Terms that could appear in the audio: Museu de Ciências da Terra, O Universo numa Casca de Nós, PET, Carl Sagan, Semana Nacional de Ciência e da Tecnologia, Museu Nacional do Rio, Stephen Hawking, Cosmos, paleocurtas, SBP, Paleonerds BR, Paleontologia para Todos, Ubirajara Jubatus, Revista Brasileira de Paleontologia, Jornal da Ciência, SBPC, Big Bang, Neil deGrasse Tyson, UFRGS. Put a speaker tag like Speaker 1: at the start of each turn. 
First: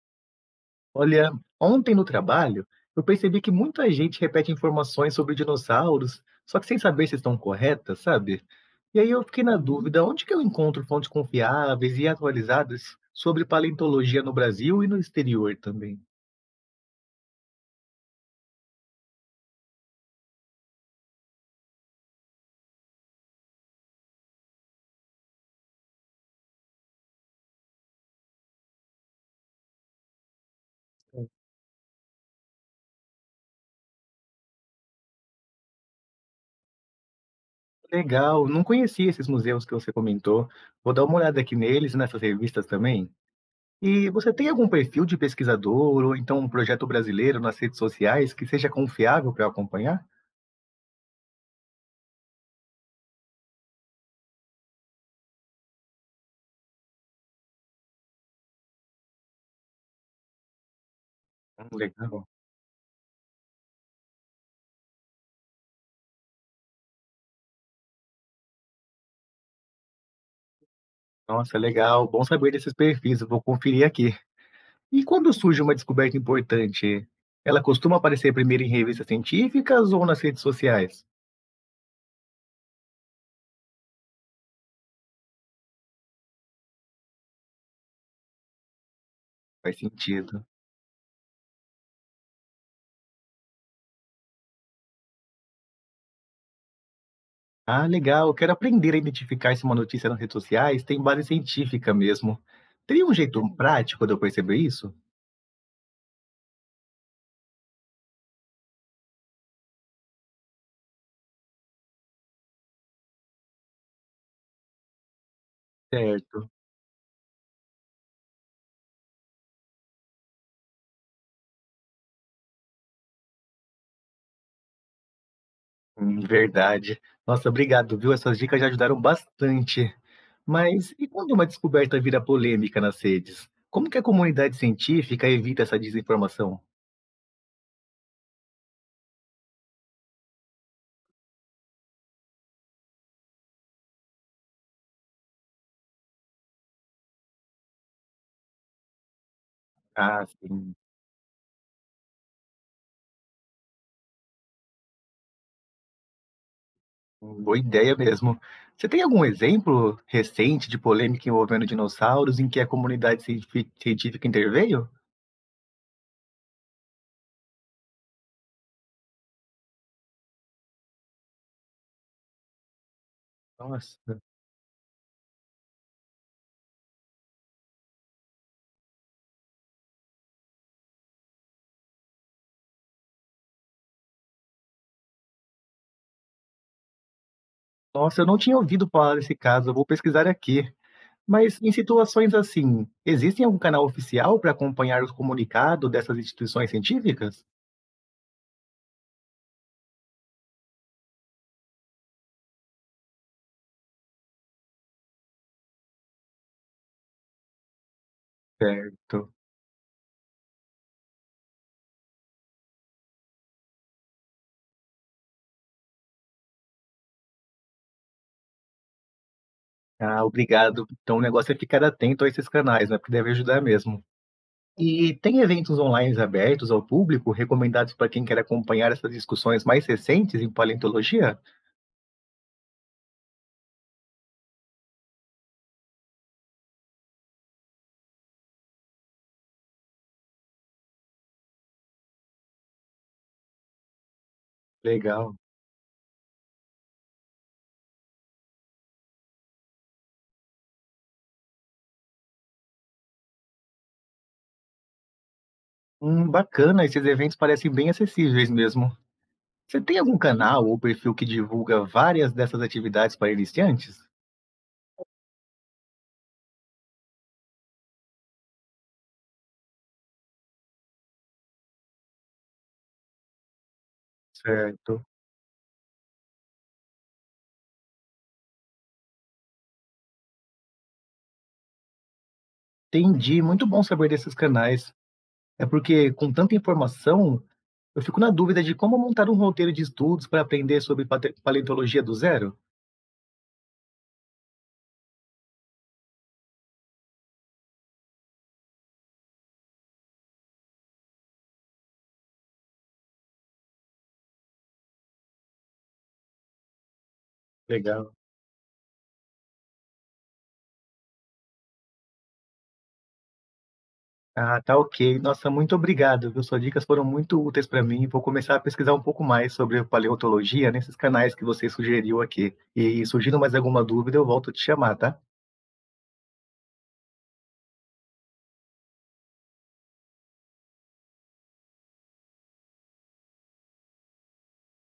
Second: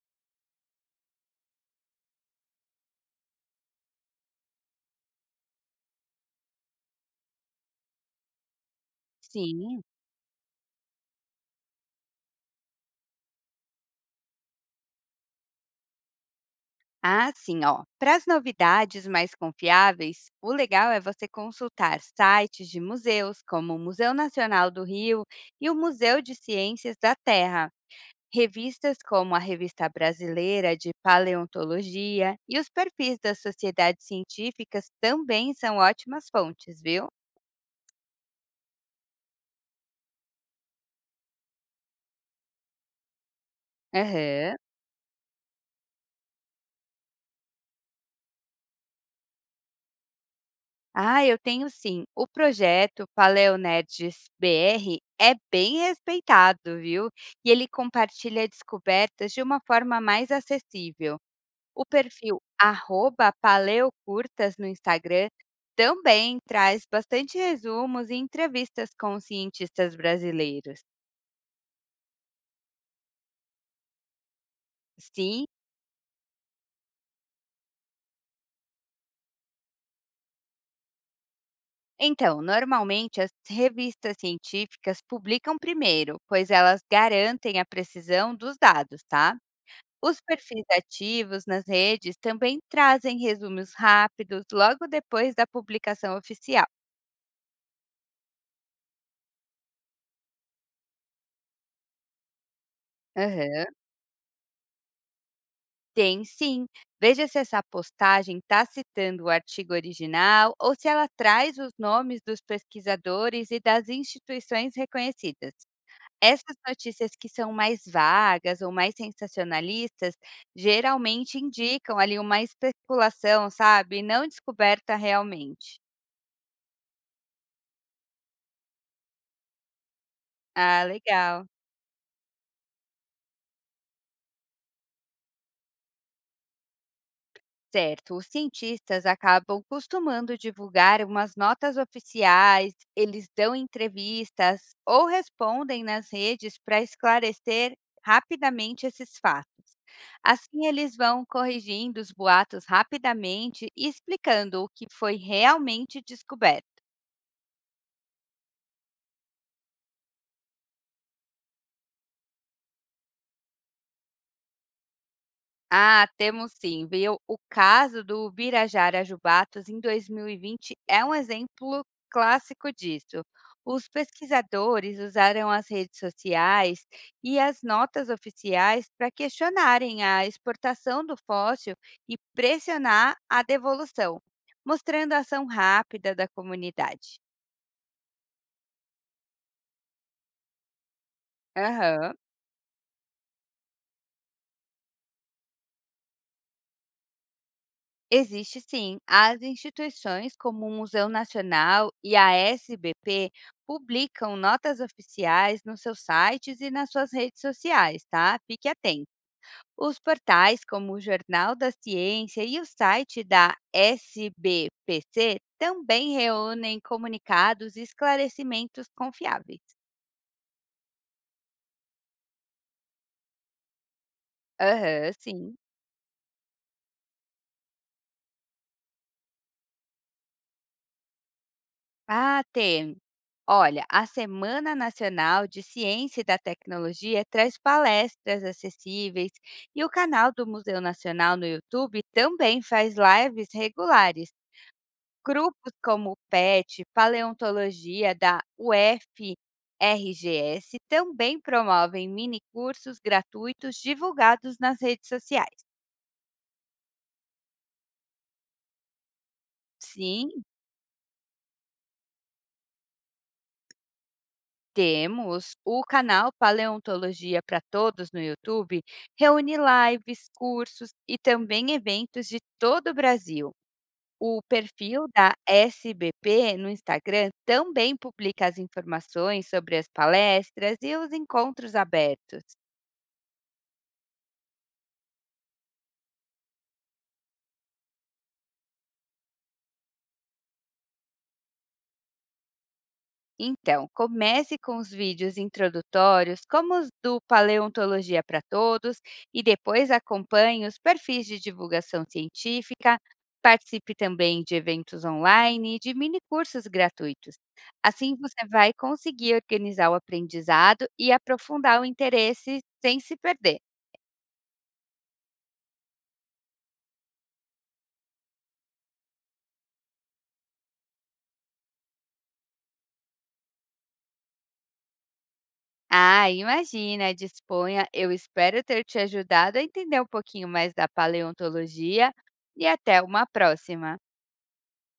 Speaker 1: Olha, ontem no trabalho, eu percebi que muita gente repete informações sobre dinossauros, só que sem saber se estão corretas, sabe? E aí eu fiquei na
Speaker 2: Sim.
Speaker 1: dúvida, onde que eu encontro fontes confiáveis e atualizadas sobre paleontologia no Brasil e no exterior também?
Speaker 2: Ah, sim, ó. Para as novidades mais confiáveis, o legal é você consultar sites de museus, como o Museu Nacional do Rio e o Museu de Ciências da Terra, revistas como a Revista Brasileira de Paleontologia e os perfis das sociedades científicas também são ótimas fontes, viu?
Speaker 1: Legal, não conhecia esses museus que você comentou. Vou dar uma olhada aqui neles e nessas revistas também. E você tem
Speaker 2: Aham.
Speaker 1: algum perfil de pesquisador ou então um projeto brasileiro nas redes sociais que seja confiável para acompanhar?
Speaker 2: Ah, eu tenho sim. O projeto Paleonerds BR é bem respeitado, viu? E ele compartilha descobertas de uma forma mais acessível. O
Speaker 1: Legal.
Speaker 2: perfil arroba paleocurtas no Instagram também traz bastante resumos e entrevistas com cientistas brasileiros.
Speaker 1: Nossa, legal. Bom saber desses perfis, eu vou conferir aqui. E quando
Speaker 2: Sim,
Speaker 1: surge uma descoberta importante, ela costuma aparecer primeiro em revistas científicas ou nas redes sociais?
Speaker 2: então, normalmente as revistas científicas publicam primeiro, pois elas garantem a precisão dos dados, tá?
Speaker 1: Faz
Speaker 2: Os
Speaker 1: sentido.
Speaker 2: perfis ativos nas redes também trazem resumos rápidos logo depois da publicação oficial.
Speaker 1: Ah, legal. Eu quero aprender a identificar se uma notícia nas redes sociais tem base científica mesmo. Teria um jeito
Speaker 2: Aham.
Speaker 1: prático de eu perceber isso?
Speaker 2: Tem sim. Veja se essa postagem está citando o artigo original ou se ela traz os nomes dos pesquisadores e das instituições reconhecidas.
Speaker 1: Certo.
Speaker 2: Essas notícias que são mais vagas ou mais sensacionalistas geralmente indicam ali uma especulação, sabe? Não descoberta realmente.
Speaker 1: Verdade. Nossa, obrigado, viu? Essas dicas já ajudaram bastante.
Speaker 2: Ah,
Speaker 1: Mas e quando uma
Speaker 2: legal.
Speaker 1: descoberta vira polêmica nas redes? Como que a comunidade científica evita essa desinformação?
Speaker 2: Certo, os cientistas acabam costumando divulgar umas notas oficiais, eles dão entrevistas ou respondem nas redes para esclarecer rapidamente esses fatos.
Speaker 1: Ah,
Speaker 2: Assim,
Speaker 1: sim.
Speaker 2: eles vão corrigindo os boatos rapidamente e explicando o que foi realmente descoberto.
Speaker 1: Boa ideia mesmo. Você tem algum exemplo recente de polêmica envolvendo dinossauros em que a científica interveio?
Speaker 2: Ah, temos sim, viu? O caso do Ubirajara Jubatus em 2020 é um exemplo clássico disso. Os
Speaker 1: Nossa,
Speaker 2: pesquisadores usaram as redes sociais e as notas oficiais para questionarem a exportação do fóssil e pressionar a devolução, mostrando a ação rápida da comunidade.
Speaker 1: nossa, eu não tinha ouvido falar desse caso, eu vou pesquisar aqui. Mas em
Speaker 2: Aham.
Speaker 1: situações assim, existem algum canal oficial para acompanhar os comunicados dessas instituições científicas?
Speaker 2: Existe sim. As instituições como o Museu Nacional e a SBP publicam notas oficiais nos seus sites e nas suas redes sociais, tá? Fique atento.
Speaker 1: Certo.
Speaker 2: Os portais como o Jornal da Ciência e o site da SBPC também reúnem comunicados e esclarecimentos confiáveis.
Speaker 1: Ah, obrigado. Então o negócio é ficar atento a esses canais, né? Porque deve ajudar mesmo.
Speaker 2: Aham,
Speaker 1: E tem
Speaker 2: sim.
Speaker 1: eventos online abertos ao público, recomendados para quem quer acompanhar essas discussões mais recentes em paleontologia?
Speaker 2: Ah, temos. Olha, a Semana Nacional de Ciência e da Tecnologia traz palestras acessíveis e o canal do Museu Nacional no YouTube também faz lives regulares.
Speaker 1: Legal.
Speaker 2: Grupos como o PET, Paleontologia da UFRGS também promovem mini cursos gratuitos divulgados nas redes sociais.
Speaker 1: Bacana, esses eventos parecem bem acessíveis mesmo. Você tem algum
Speaker 2: Sim,
Speaker 1: canal ou perfil que divulga várias dessas atividades para iniciantes?
Speaker 2: temos o canal Paleontologia para Todos no YouTube, reúne lives, cursos e também eventos de todo o Brasil. O perfil
Speaker 1: Certo.
Speaker 2: da SBP no Instagram também publica as informações sobre as palestras e os encontros abertos.
Speaker 1: Entendi, muito bom saber desses canais. É porque, com tanta informação, eu fico na dúvida de como montar um roteiro de estudos para aprender sobre paleontologia do zero.
Speaker 2: Então, comece com os vídeos introdutórios, como os do Paleontologia para Todos, e depois acompanhe os perfis de divulgação científica, participe também de eventos online e de mini-cursos gratuitos.
Speaker 1: Legal.
Speaker 2: Assim, você vai conseguir organizar o aprendizado e aprofundar o interesse sem se perder.
Speaker 1: Ah, tá ok. Nossa, muito obrigado, viu. Suas dicas foram muito úteis para mim. Vou começar a pesquisar um pouco mais sobre paleontologia nesses canais que você sugeriu aqui. E surgindo mais alguma dúvida, eu volto a te chamar, tá?
Speaker 2: Ah, imagina, disponha. Eu espero ter te ajudado a entender um pouquinho mais da paleontologia e até uma próxima.